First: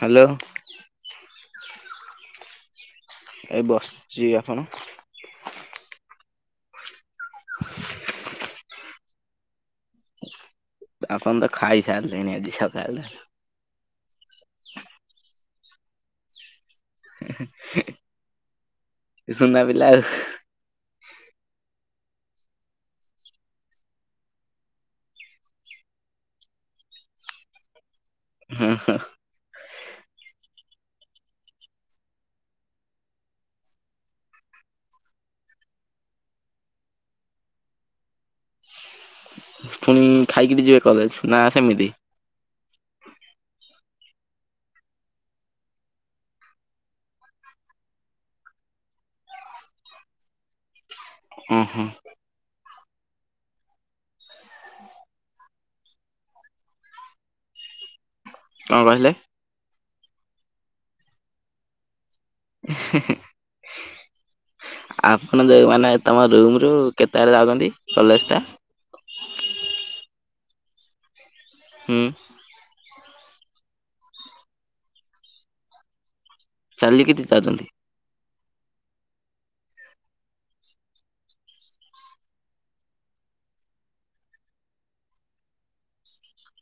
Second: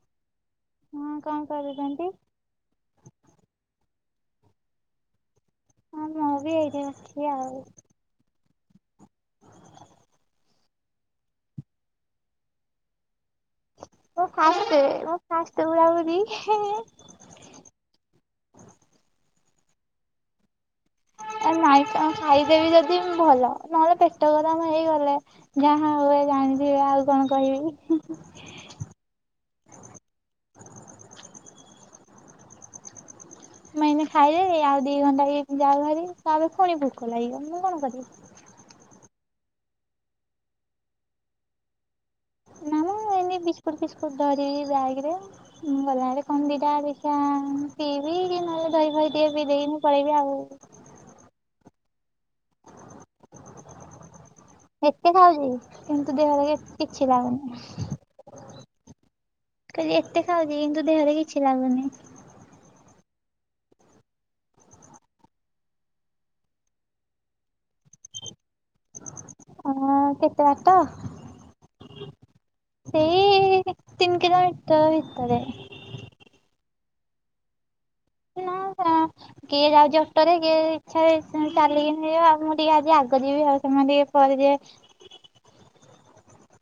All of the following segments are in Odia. ହାଲୋ। ହଁ କଣ କରୁଚନ୍ତି? ଏ ବସଚି। ଆପଣ? ହଁ ମୁଁ ବି ଏଇଠି ବସଛି ଆଉ। ଆପଣ ତ ଖାଇ ସାରିଲେଣି ଆଜି ସକାଳଟାରୁ। ମୁଁ ଫାଷ୍ଟେ ମୁଁ ଫାଷ୍ଟ ପୁରା ପୁରି ହେ ଇଏ ଏ ସୁୁନା ପିଲା ଆଉ। ଏ ନାଇଁ କଣ ଖାଇଦେବି ଜଦି ଭଲ, ନହେଲେ ପେଟ ଗରମ ହେଇଗଲେ ଯାହା ହୁଏ ଜାଣିଥିବ ଆଉ କଣ କହିବି। ହଁ, ହଁ। ମୁଁ ଏଇନେ ଖାଇଲେ ବି ଆଉ ଦିଘଣ୍ଟା ହେଇ ଯାଉ ଭାରି ତାପରେ ପଫୁଣି ଭୁକୋ ଲାଗିବ। ମୁଁ କଣ କରିବି। ଉଁ, ଖାଇକିରି ଯିବେ କଲେଜ୍ ନା ସେମିତି? ନା ମୁଁ ଏମି ବିସ୍କୁଟ ଫିସ୍କୁଟ ଧରିବି ବ୍ୟାଗ୍ ରେ। ମୁଁ ଗଲାବେଳେ କଣ ଦିଟା ଦେଖିବା ପିଇବି କି ନହେଲେ ଦହି ଫହି ଟିକେ ପିଇ ଦେଇିକିନି ପଳେଇବି ଆଉ। ଅଁ, ହଁ। [unintelligible] ଏତେ ଖାଉଛି କିନ୍ତୁ ଦେହରେ କି- କିଛି ଲାଗୁନି। କଣ କହିଲେ? କଉଚି ଏତେ ଖାଉଚି କିନ୍ତୁ ଦେହରେ କିଛି ଲାଗୁନି। ହୁଁ ହୁଁ ଆପଣ ଯୋଉ ମାନେ ତମ ରୁମ୍ ରୁ କେତେବାଟ ଜାଉଛନ୍ତି କଲେଜ୍‌ ଟା? ଆଁ କେତେ ବାଟ? ହୁଁ। ସେଇ ତିନି କିଲମିଟର ଭିତରେ। ଚାଲିକିରି ଜାଉଛନ୍ତି? ନା [unintelligible] କିଏ ଯାଉଚି ଅଟରେ, କିଏ ଇଚ୍ଛାରେ ଉଁ ଚାଲିକିନି ଯିବ ମୁଁ ଟିକେ ଆଜି ଆଗ ଯିବି ଆଉ ସେମାନେ ଟିକେ କରି ଦିଅ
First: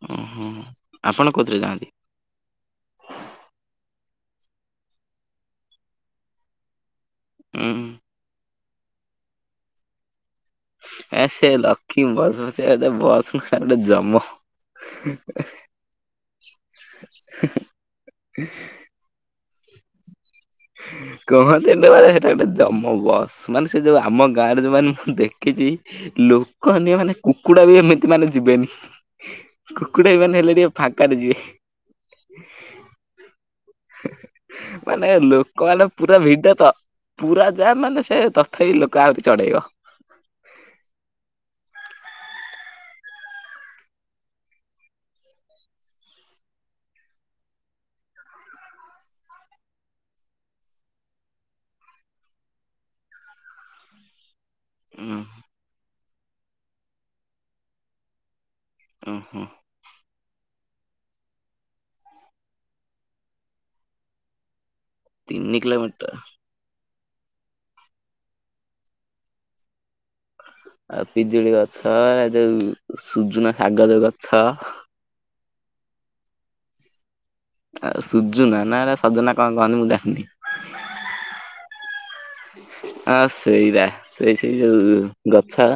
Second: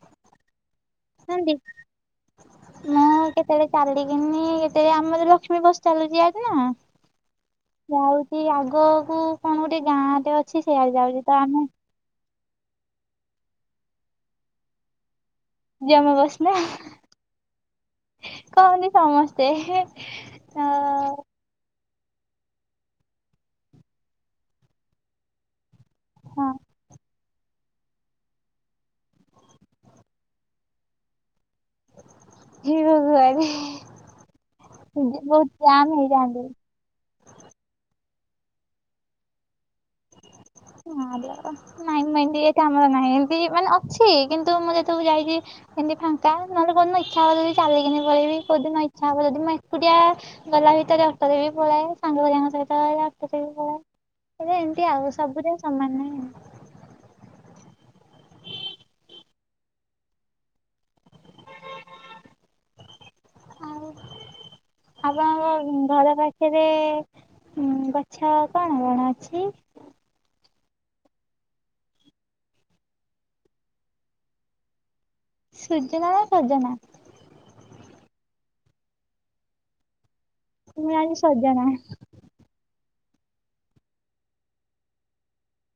ଉଁ ହୁଁ ଆପଣ ନାହାନ୍ତି କୋଉଥିରେ ଜାଆନ୍ତି? ମୁଁ କେତେବେଳେ ଚାଲିକିନି, କେତେବେଳେ ଆମର ଲକ୍ଷ୍ମୀ ବସ୍ ଚାଲୁଛି ୟାଡେନା ଉଁ ଯାଉଚି ଆଗକୁ କଣ ଗୋଟେ ଗାଁ ଟେ ଅ ଆ ସେ ଡ଼ କି ବସ୍ ବସେ ବସ୍ ମାନେ ଜମ। ଯିଏ ଆମ ବସ୍ ନା କହନି ସମସ୍ତେ କହନ୍ତିନା ମାନେ ହେଟା ଗୋଟେ ଜମ ବସ୍। ମାନେ ସେ ଯୋଉ ଆମ ଗାଁ ରେ ଯୋଉମାନେ ମୁଁ ଦେଖିଛି ହଁ ଲୋକ ଅନ୍ୟ ମାନେ କୁକୁଡ଼ା ବି ଏମିତି ମାନେ ଯିବେନି କୁକୁଡା ବି ମାନେ ହେଲେ ଟିକେ ଫାଙ୍କାରେ ଯିବେ। ଯିବ କୁଆଡେ ଭଗବାନ୍ ଜାମ୍ ପୁରା ହେଇଯାଆନ୍ତି। ଭିଡ ତ ପୁରା ଯା ମାନେ ସେ ତଥାପି ଲୋକ ଆହୁରି ଚଢେଇବ। ନାଇଁ ମାଇ ଏଟା ଆମର ନାଇଁତି ମାନେ ଅଛି କିନ୍ତୁ ମୁଁ ଯେତେବେଳେ ଯାଇକି। କଣ ଏମିତ୍ ଫାଙ୍କା ନହେଲେ କୋଉଦିନ ଇଚ୍ଛା ହବ ଯଦି ଚାଲିକି ପଳେଇି କଉଦିନ ଇଚ୍ଛା ହବ ଯଦି ଏକୁଟିଆ ଗଲା ଭିତରେ ଅଟାରେ ପଳାଏ ସାଙ୍ଗହେରିକାଶହ ଡକ୍ଟୋରେ ବି ପଳାଏ। ଟିଆ ଆଉ ଉଁ ସବୁ ଆ ଉଁ ହୁଁ ଆଉ ତିନି ଆପଣଙ୍କ କିଲୋମିଟର ଘର ପାଖରେ ଗଛ କଣ କଣ ଅଛି?? ଆଉ ପିଜୁଳି ଗଛ ଏ ଯୋଉ ସୁଜୁନା ଶାଗ ଯୋଉ ଗଛ। ସୁଜୁନା ନା ସଜନା? ଆଉ ସୁଜୁନା ନାରେ ସଜନା କଣ କହନ୍ତି ମୁଁ ଯାଣି ନି। ଇୟାଡେ ସଜନା। ଆ ସେଇରା ସେଇ ସେଇ ଯୋଉ ଗଛ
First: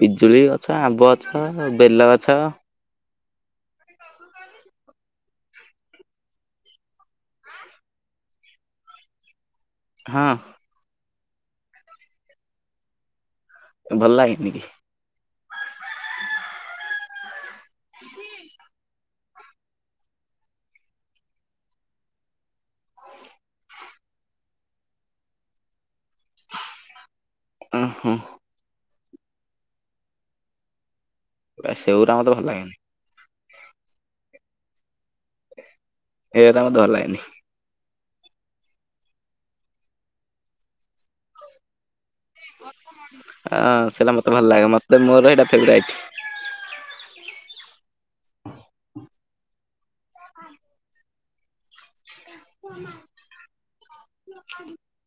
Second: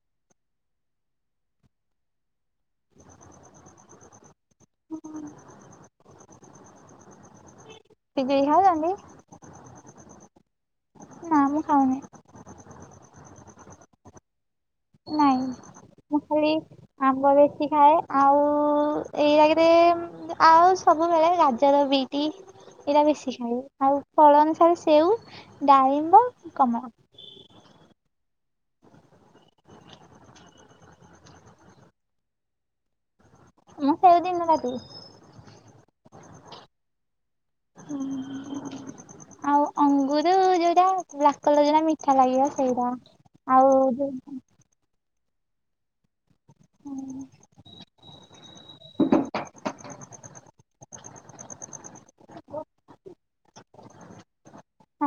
ପିଜୁଳି ଗଛ ଆମ୍ବ ଗଛ ବେଲ ଗଛ। ହୁଁ। [unintelligible] ହଁ। ନା ମୁଁ ଖାଉନି। ଭଲ ଲାଗେନି କି? ନାଇଁ। ମୁଁ ଖାଲି ଆମ୍ବ ବେଶୀ ଖାଏ ଆଉ ଏଇ ଆଗେରେ ଆଉ ସବୁବେଳେ ଗାଜର, ବିଟି ଏଇଟା ବେଶୀ ଖାଏ ଆଉ ଫଳ ଅନୁସାରେ ସେଉ ଡାଳିମ୍ବ କମଳା। ଉଁ ହୁଁ। ପୁରା ସେଉ ଟା ମତେ ଭଲ ଲାଗେନି। ମୁଁ ସେଇଦିନ କାଟିବି। ହେରା ମତେ ଭଲ ଲାଗେନି। ଆଉ ଅଙ୍ଗୁରୁ ଯୋଉଟା ବ୍ଲାକଲର ଯୋଉଟା ମି ଆ ଯୋଉ ସେଇଟା ମତେ ଭଲ ଲାଗେ ମତେ ମୋର ହେଇଟା ଫେବ୍ରାଇଟ୍। ହୁଁ।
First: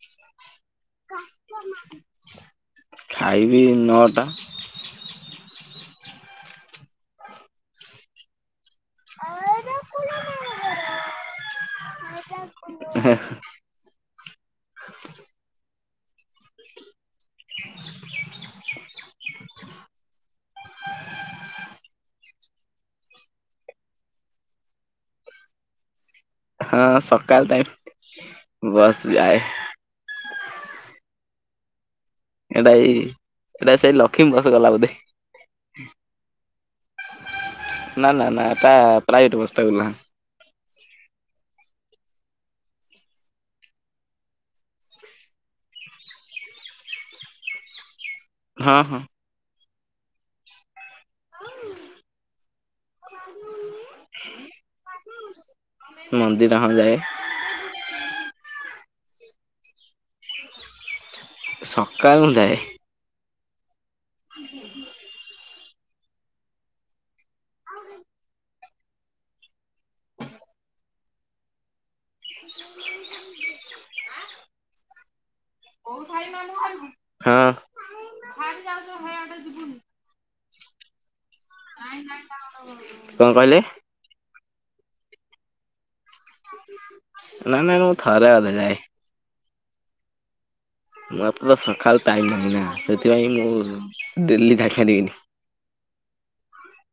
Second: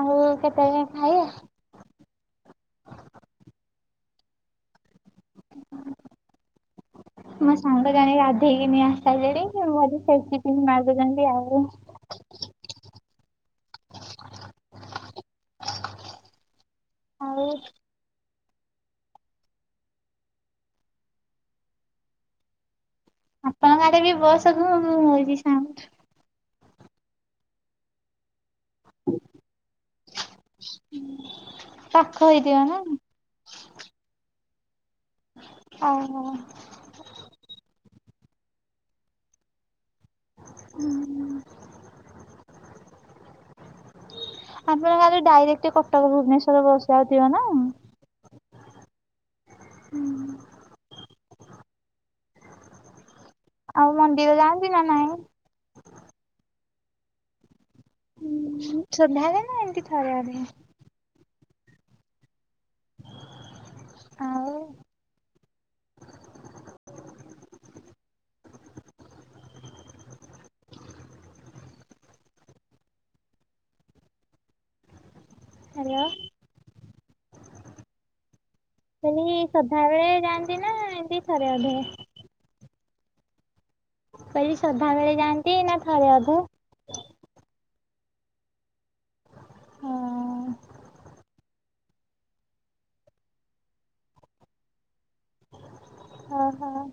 ଆଉ କେତେବେଳେ ଖାଇବା? [unintelligible] ଖାଇବି ନଅ ଟା। [unintelligible] ମୋ ସାଙ୍ଗ ରାଣୀ ଗାଧେଇକି ନିଆ ସାଇଲେଣି [unintelligible] ମାଗୁଚନ୍ତି ଆଉ [inaudible] ଆଉ ଆପଣଙ୍କ ଆଡେ ବି [unintelligible] ହଉଚି ସାଉଣ୍ଡ୍। ହଁ ସକାଳ ଟାଇମ୍ ବସ୍ ଯାଏ। [inaudible] [unintelligible] ଏଇଟା ଏଇ, ଏଇଟା ସେଇ ଲକ୍ଷ୍ମୀ ବସ୍ ଗଲା ବୋଧେ? [inaudible] ନା ନା ନା ଏଟା ପ୍ରାଇଭେଟ୍ ବସ ଟା ଗଲା। [inaudible] ଆପଣଙ୍କ ଆଡେ ଡାଇରେକ୍ଟ କଟକ ଭୁବନେଶ୍ଵର ବସ ଯାଉଥିବ ନା? ହଁ, ହଁ। [inaudible] [inaudible] ଆଉ ମନ୍ଦିର ଯାଆନ୍ତି ନା ନାଇଁ? ମନ୍ଦିରଁ ଯାଏ ହଁ ସଧ୍ୟାଲେ ନା? [unintelligible] ସକାଳୁ ଯାଏ। [inaudible] [inaudible] ହ୍ୟାଲୋ? [inaudible] ହଁ [inaudible] ହେ ସଧାବେଳେ ଯାଆନ୍ତି ନା, ଏମିତି ଥରେ ଅଧେ? କଣ କହିଲେ? କହିଲି, ସନ୍ଧ୍ୟାବେଳେ ଯାଆନ୍ତି? ନା ଥରେ ଅଧେ? ନାଇଁ, ନାଇଁ, ମୁଁ ଥରେ ଅଧେ ଯାଏ। [unintelligible] ମତେ ତ ସକାଳୁ ଟାଇମ୍ ନଥିଲା ନା, ସେଥିପାଇଁ ମୁଁ ଡେଲି ଯାଇପରିବିନି। ହଁ ହଁ।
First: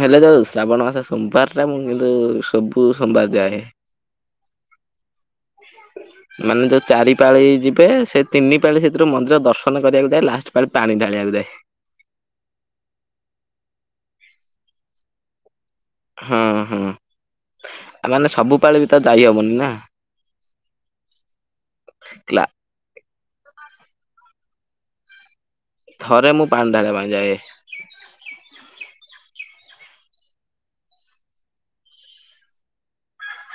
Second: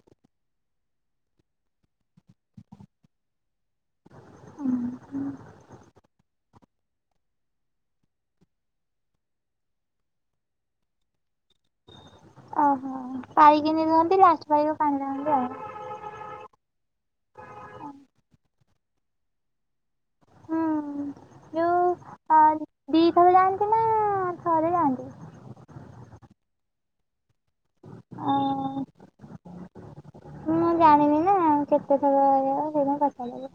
ହେଲେ ଯାଉ ଶ୍ରାବଣ ମାସ ସୋମବାରଟା, ମୁଁ କିନ୍ତୁ ସବୁ ସୋମାର ଯାଏ। [inaudible] [inaudible] ମାନେ ଯୋଉ ଚାରି ପାଳି ଯିବେ, ସେ ତିନି ପାଳି, ସେଥିରୁ ମନ୍ଦିର ଦର୍ଶନ କରିବାକୁ ଯାଏ, ଲାଷ୍ଟ ପାଳି ପାଣି ଢାଳିବାକୁ ଯାଏ। ଓହୋ [unintelligible] ଲାଷ୍ଟ ପାଳିରେ ପାଣି ଢାଳନ୍ତି ଆଉ। ହଁ ହଁ ମାନେ ସବୁପଳେ ବି ତ ଯାଇ ହବନି ନା। [inaudible] ଦିଥରେ ଯାଆନ୍ତି, ନା ଥରେ ଯାଆନ୍ତି? ଥରେ ମୁଁ ପାଣି ଢାଳିବା ପାଇଁ ଯାଏ। [inaudible] ମୁଁ ଜାଣିବି ନା କେତେ ଥର କଣ ସେଥିପାଇଁ ପଚାରିଲି।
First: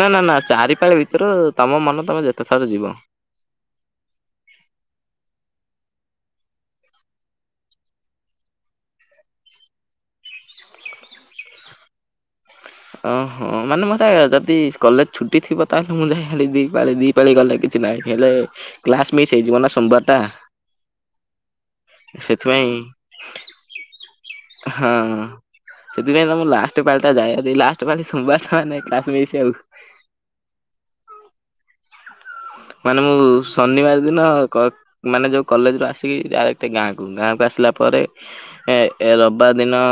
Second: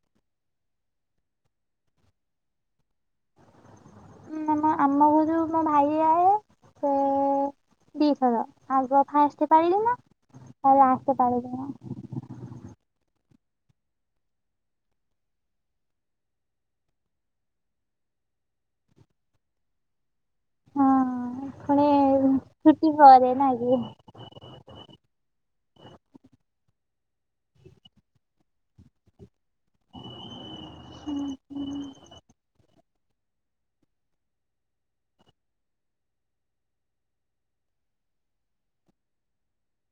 ନା, ନା, ନା ଚାରି ପାାଳି ଭିତରୁ, ତମ ମନ ତମେ ଯେତେ ଥର ଯିବ। [inaudible] [unintelligible] ଓହୋ ମାନେ ମୋର ଯଦି କଲେଜ ଛୁଟି ଥିବ ତାହେଲେ ମୁଁ [unintelligible] ପଲେଇ ଗଲେ କିଛି ନାହିଁ, ହେଲେ କ୍ଲାସ ମିସ୍ ହେଇଯିବ ନା ସୋମବାର ଟା। ହଁ ଖଳେ ସେଥିପାଇଁ ଛୁଟି ପରେ ନା କି। ହଁ ସେଥିପାଇଁ ନା ମୁଁ ଲାଷ୍ଟ ପାଳିଟା ଯାଏ, ଯଦି ଲାଷ୍ଟ ପାଳି ସୋମବାର ଥାଏ ନାହି କ୍ଲାସ ସ୍ପେସିଆଲ। ହ ମାନବ ବାବୁ ଶନିବାର ଦିନ କ ମାନେ ଯୋଉ କଲେଜ ରୁ ଆସିକି ଆଉ ଗୋଟେ ଗାଁକୁ ଗାଁକୁ ଆସିଲା ପରେ, ଏ ଏ ରବିବାର ଦିନ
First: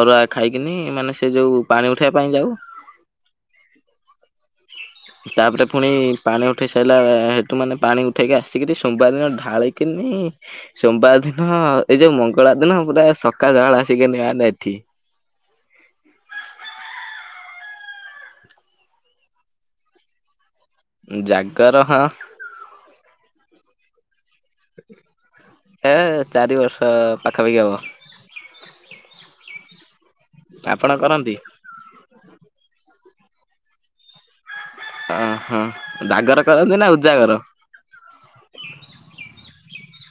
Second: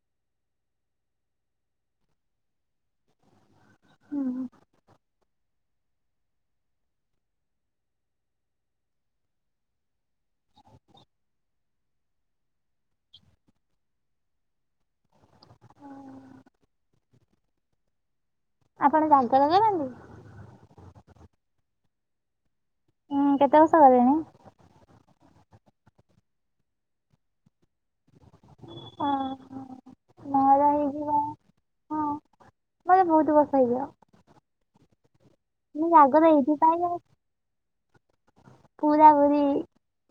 ଅରୁଆ ଖାଇକିନି ମାନେ ସେ ଯୋଉ ପାଣି ଉଠେଇବା ପାଇଁ ଯାଉ ହୁଁ ହୁଁ ତାପରେ ପୁଣି ପାଣି ଉଠେଇ ସାରିଲା ହେତୁ ମାନେ ପାଣି ଉଠେଇକା ଆସିକିରି ସୋମବାର ଦିନ ଢାଳି କିନି, ସୋମବାର ଦିନ ଏଇ ଯୋଉ ମଙ୍ଗଳବାର ଦିନ ପୁରା ସକାଳବେଳା ଆସିକି ନିଆନ ଏଠି ହୁଁ ଆପଣ ଗାତ ଲଗେଲାନି? ଜାଗର ହଁ। ହୁଁ କେତେ ବର୍ଷ ହେଲାଣି? ଏ ଚାରି ବର୍ଷ ପାଖାପାଖି ହବ। ଓ ହୋ, ଆପଣ କରନ୍ତି? ମୋର ବହୁତ ବର୍ଷ ହେଇଯିବ। ଓହୋ ମୁଁ ଜାଗର କରନ୍ତି ଏଇଥିପାଇଁ ନା ଉଜାଗର? ପୁରା ପୁରୀ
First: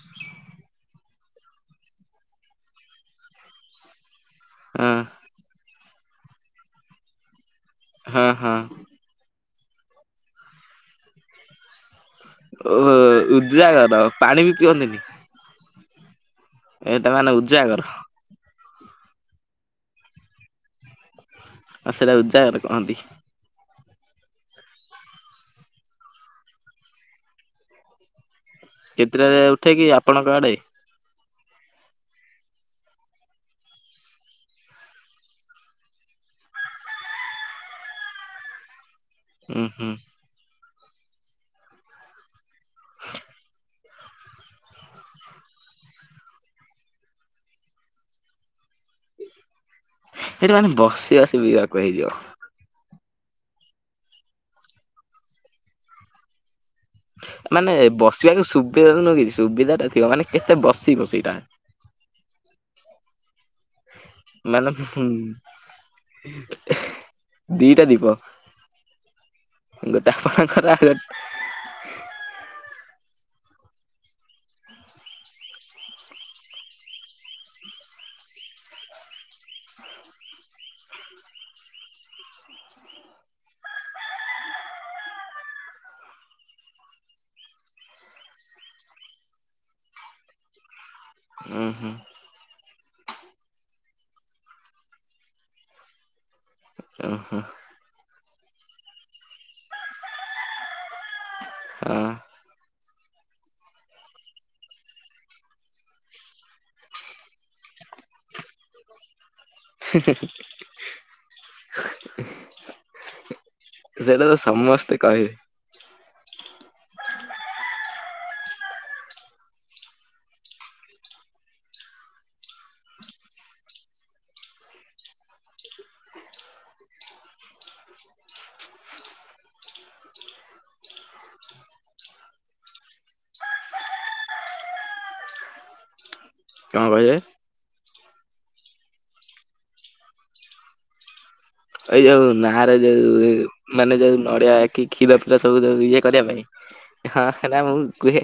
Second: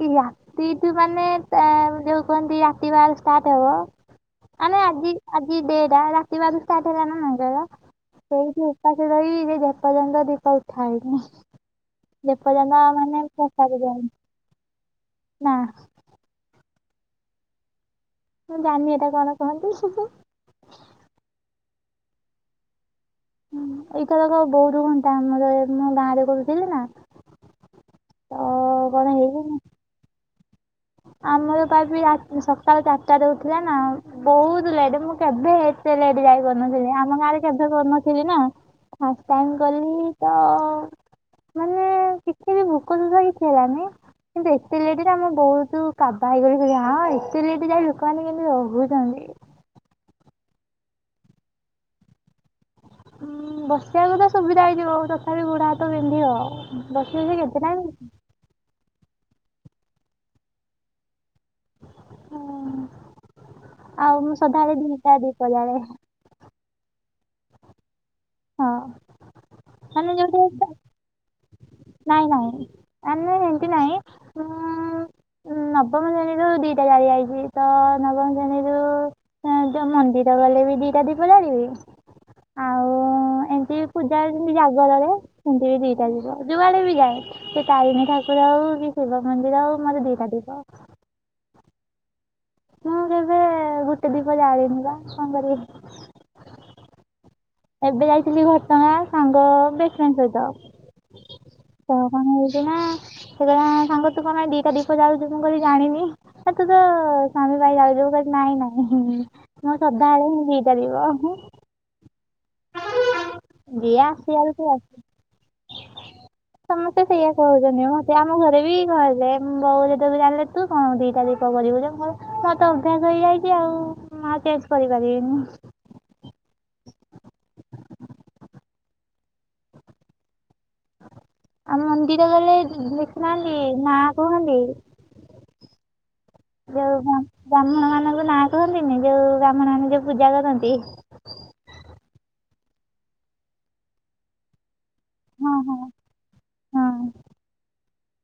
ଇଏ ରାତିଠୁ ମାନେ ତାର ଯୋଉ କୁହନ୍ତି ରାତି ବା ଷ୍ଟାର୍ଟ ହବ। ଆମେ ହଁ ଆଜି ଆଜି ଦିଟା ରାତିି ବାରୁ ଷ୍ଟାର୍ଟ ହେବନା ନାଇଁ ହେବା ହଁ ହଁ। ସେଇଠି। ପାଖରେ ରହି ଯେ ଯେତେପର୍ଯନ୍ତ ଦୀପ ଉଠାଏ ନାହି ଯେପର୍ଯନ୍ତ ମାନେ ପ୍ରସାଦ ଜାଗର ଯାଇନି ପାଣି ବି ପିଅନ୍ତିନି? ନା। ଏଇଟା ମାନେ ଉଜାଗର। ମୁଁ ଜାଣିନି ଏଟା କଣ କହନ୍ତି? ଆଉ ସେଟା ଉଜାଗାର କହନ୍ତି। ହୁଁ ଏଇଟା ଯାକ [inaudible] ଟାଇମ ରେ ମୁ ଗାଁ ରେ କରୁଥିଲି ନା। ତ କଣ କେତେଟାରେ ହେଇଛି ନା, ଉଠେ କି ଆପଣଙ୍କ ଆଡେ? ଆମର ତ ଆଜି ଆ ସକାଳ ଚାରିଟାରେ ଉଠିଲା ନା ଆଉ। ବହୁତ ଲେଟ୍ ମୁଁ କେବେ ଏତେ ଲେଟ୍ ଯାଇ ପାରିନଥିଲି ଆମ ଗାଁରେ କେବେ କରିନଥିଲି ନା। ଫାଷ୍ଟ ଟାଇମ ଉୁଁ ହୁଁ କଲି ତ ମାନେ ହେଲେ ଟିକେ ବି ଭୋକ ଯ ଯୋଉ ହୁଏ କୁହନି କିନ୍ତୁ ଏତେ ଲେଟରେ ଆମେ ବହୁତ ଏଥୁରୁ କାବା ହେଇଗଲୁ କି ଯେ ହାଁ ଏତେ ଲଟେ ଯାଏ ଲୋକମାନେ କେମିତି ରହୁଛନ୍ତି। ସେଇଠି ମାନେ ବସି ଅସୁବିଧାକୁ ହେଇଯିବ। ଉଁ ବସିବାକୁ ତ ସୁବିଧା ହେଇଯିବ ତଥାପି ଗଡ ହାତ ବିନ୍ଧି ହେବ। ମାନେ ବସିବାକୁ ସୁବିଧା ତ ନୁହକି, ସୁବିଧା ଟା ଥିବ ମାନେ କେତେ ବସିବ ସେଇଟା। ହଁ ଆଉ ମୁଁ ମାନେ ସଦାବେଳେ ହୁଁ ଦିଟା ଦୀପ ଜାଳେ। ଦିଟା ଦୀପ ହଁ ମାନେ ଗୋଟେ ଯୋଉଠି ଆପଣଙ୍କର, ଆଉ ଗ ନାଇଁ ନାଇଁ ମାନେ ଏମିତି ନାଇଁଁ। ମୁଁ ଉମ ନବମ ଶ୍ରେଣୀରୁ ଦିଟା ଜାଳି ଆଇଛି, ତ ନବମ ଶ୍ରେଣୀରୁ ୟେ ଯୋଉ ମନ୍ଦିର ଗଲେ ବି ଦିଟା ଦୀପ ଜାଳିବି। ଆଉ ଏମିତି ପୂଜା ହେଉଛି ଜାଗବର ସେମିତି ବି ଦିଟା ଦୀପ। ଯୁଆଡେ ବି ଯାଏ ସେ ତାରିଣୀ ଠାକୁର ହଉ କି ଶିବ ମନ୍ଦିର ହଉ ମୋରେ ଦିଟା ଦୀପ। ହୁଁ ହୁ। ମୁଁ କେବେ ଗୋଟେ ଦୀପ ଜାଳିିନି ବା ସମବାର ରୁ। ଓହୋ। ଏବେ ଯାଇଥିଲି ଘଟଗାଁ ସାଙ୍ଗ ବେଷ୍ଟଫ୍ରେଣ୍ଡ ସହିତ। ତ ହଁ କଣ ହେଇଛି ନା ସିଏ କହିଲ ସାଙ୍ଗ ତୁ କଣ ପାଇଁ ଦିଟା ଦୀପ ଯାଳୁଛୁ ମୁଁ କହିଲି ଜାଣିନି। ଆ ତୁ ତୋ ସ୍ୱାମୀ ପାଇଁ ଯାଳୁଛୁ ମୁଁ କହିଲି ନାଇଁ ନାଇଁ। ମୁଁ ସଧାବେଳେ ହି ଦିଟା ଦ୍ଵୀପ। [inaudible] ଯିଏ ସେଇଟା ଯେତେବେଳେ ଆସିବାରୁ ସେ ଆସୁ ସମସ୍ତେ କହିବେ। ସମସ୍ତେ ସେଇଆ କହୁଛନ୍ତି ମତେ ଆମ ଘରେ ବି କହିଲେ ବଉ ଯେତେବେଳେ ଜାଣିଲେ ତୁ। ହଁ ଦିଇଟା ଦିଇଟା କରିବୁ ଯେ ମୁଁ ମୋର ତ ଅଭ୍ୟାସ ହେଇଯାଇଛି ଆଉ ମୁଁ ଆଉ ଚେଞ୍ଚ କରିପାରିବିନି। ଆଉ ମନ୍ଦିର ଗଲେ ଦେଖୁନାହାନ୍ତି ନାଁ କୁହନ୍ତି। କଣ ଯୋଉ କହିବେ? ବ୍ରାହ୍ମଣ ମାନଙ୍କୁ ନାଁ କହନ୍ତିନି ଯୋଉ ବ୍ରାହ୍ମଣ ମାନେ ଯୋଉ ପୂଜା କରନ୍ତି। ଏଇ ଯଉ ନାହାର ଯଉ ମାନେ ଯୋଉ ନଡ଼ିଆ କି ଖିର ଫିର ହଁ ସବୁୁ ହଁ ଇଏ କରିବା ପାଇଁ ହଁ ହେରା ମୁଁ କୁହେ।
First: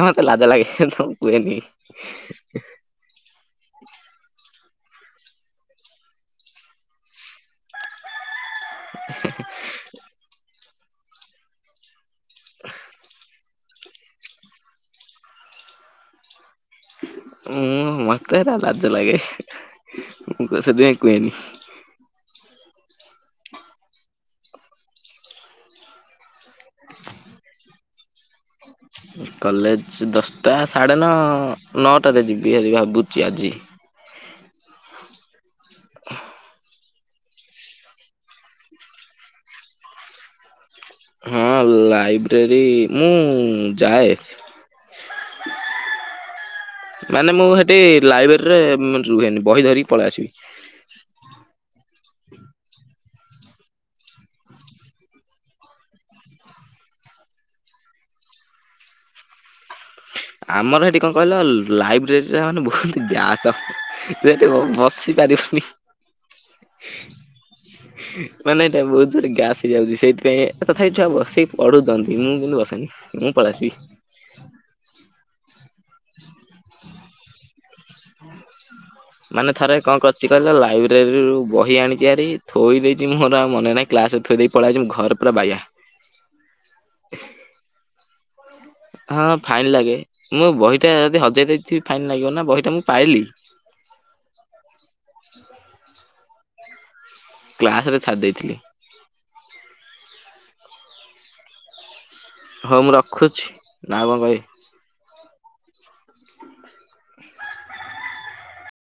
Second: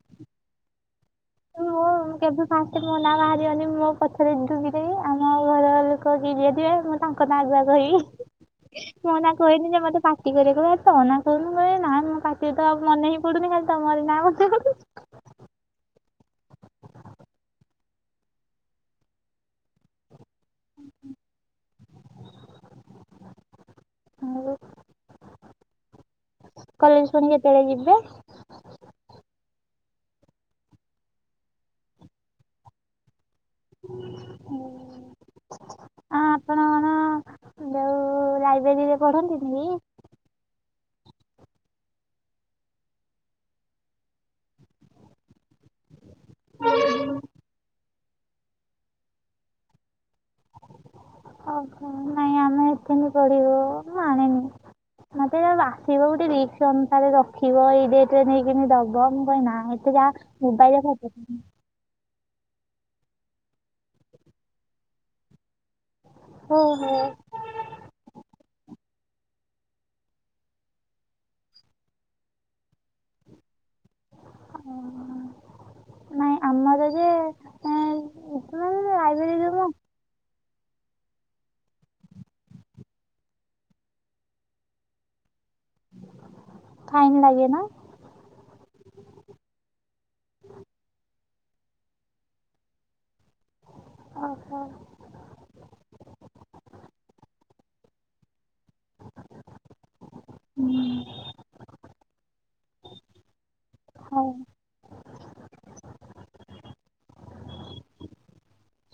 ହଁ ମତେ ଲାଜ ଲାଗେ ତ ମୁଁ କୁଏନି। ମୁଁ କେବେ ଫାଷ୍ଟ ମୋ ନାଁ ବାହାରିବନି ମୋ ପଛରେ ଡୁଙ୍ଗି ଦେବି ଆମ ଘର ଲୋକ କି ଯିଏ ଥିବେ ମୁଁ ତାଙ୍କ ନାଁ ଯାହା କହିବି। ମୁଁ ନା କୁହେନି ଯେ ମୋତେ ପାଟି କରିବେ କହିବେ ତୋ ନା କହୁନୁ ହେ ନା ମୋ ପାଟିରେ ତ ମନେହିଁ ପଡୁନି ଖାଲି ତମରି ନା [inaudible] ମତେ ହେରା ଲାଜ ଲାଗେ ମୁଁ ସେଥିପାଇଁ କୁହେନି। ମୁଁ କଲେଜ ପୁଣି କେତେବେଳେ ଯିବେ? କଲେଜ ଦଶଟା ସାଢ଼େ ନଅ ନଅଟାରେ ଯିବି ହାରି ଭାବୁଛି ଆଜି। ଅ ଆପଣ କଣ ଯୋଉ ଲାଇବ୍ରେରୀରେ ପଢ଼ନ୍ତିନି କି? ହଁ ଲାଇବ୍ରେରୀ ମୁଁ ଯାଏ। [inaudible] ମାନେ ମୁଁ ହେଟି ଲାଇବ୍ରେରୀରେ ରୁହେନି ବହି ଧରିକି ପଳେଇ ଆସିବି। ଓହ ନାଇଁ ଆମେ ହେଠି କିନ୍ତୁ ପଢ଼ିବ ମୁଁ ଆଣେନି ମତେ ଆସିବ ଗୋଟେ ରିକ୍ସ ଅନୁସାରେ ରଖିବ ଏଇ ଡେଟରେ ନେଇକିନି ଦବ ମୁଁ କହେ ନା ଏତେ ଯା ଆମର ହେଟି କଣ କହିଲ ଲ ଲାଇବ୍ରେରୀ ରେ ମାନେ ବହୁତ୍ ଗ୍ୟାସ ହେଠି ବସି ପାରିବନି। ଓ ହୋ। ମାନେ ଏଇଟା ବହୁତ ଜୋରରେ ଗ୍ୟାସ୍ ହେଇଯାଉଛି ସେଇଥିପାଇଁ ତଥାପି ଛୁଆ ବସିକି ପଢୁଛନ୍ତି ମୁଁ କିନ୍ତୁ ବସେନି। ମୁଁ ପଳେଆସିବି। ଓହ ନାଇଁ ଆମର ଯେ ଏ ମାନେ ଥରେ କଣ କରଚି [unintelligible] ଲାଇବ୍ରେରୀରୁ ବହି ଆଣିଛି ହାରି ଥୋଇ ଦେଇଚି ମୋର ଆଉ ମନେ ନାହିଁ କ୍ଲାସରେ ଥୋଇ ଦେଇକି ପଳେ ଆଇଚି ମୁଁ ଘର ପୁରା ବାଇଆ। ଫାଇନ ଲାଗେ ନା। ହଁ ଫାଇନ୍ ଲାଗେ ମୁଁ ବହିଟା ଯଦି ହଜେଇ ଦେଇଥିବି ଫାଇନ୍ ଲାଗିବ ନା ବହିଟା ମୁଁ ପାଇଲି। ଓହୋ କ୍ଲାସ ରେ ଛାଡ଼ି ଦେଇଥିଲି। ହୁଁ। ହଉ ମୁଁ ରଖୁଛି ନା ଆଉ କଣ ହଉ। କହିବେ?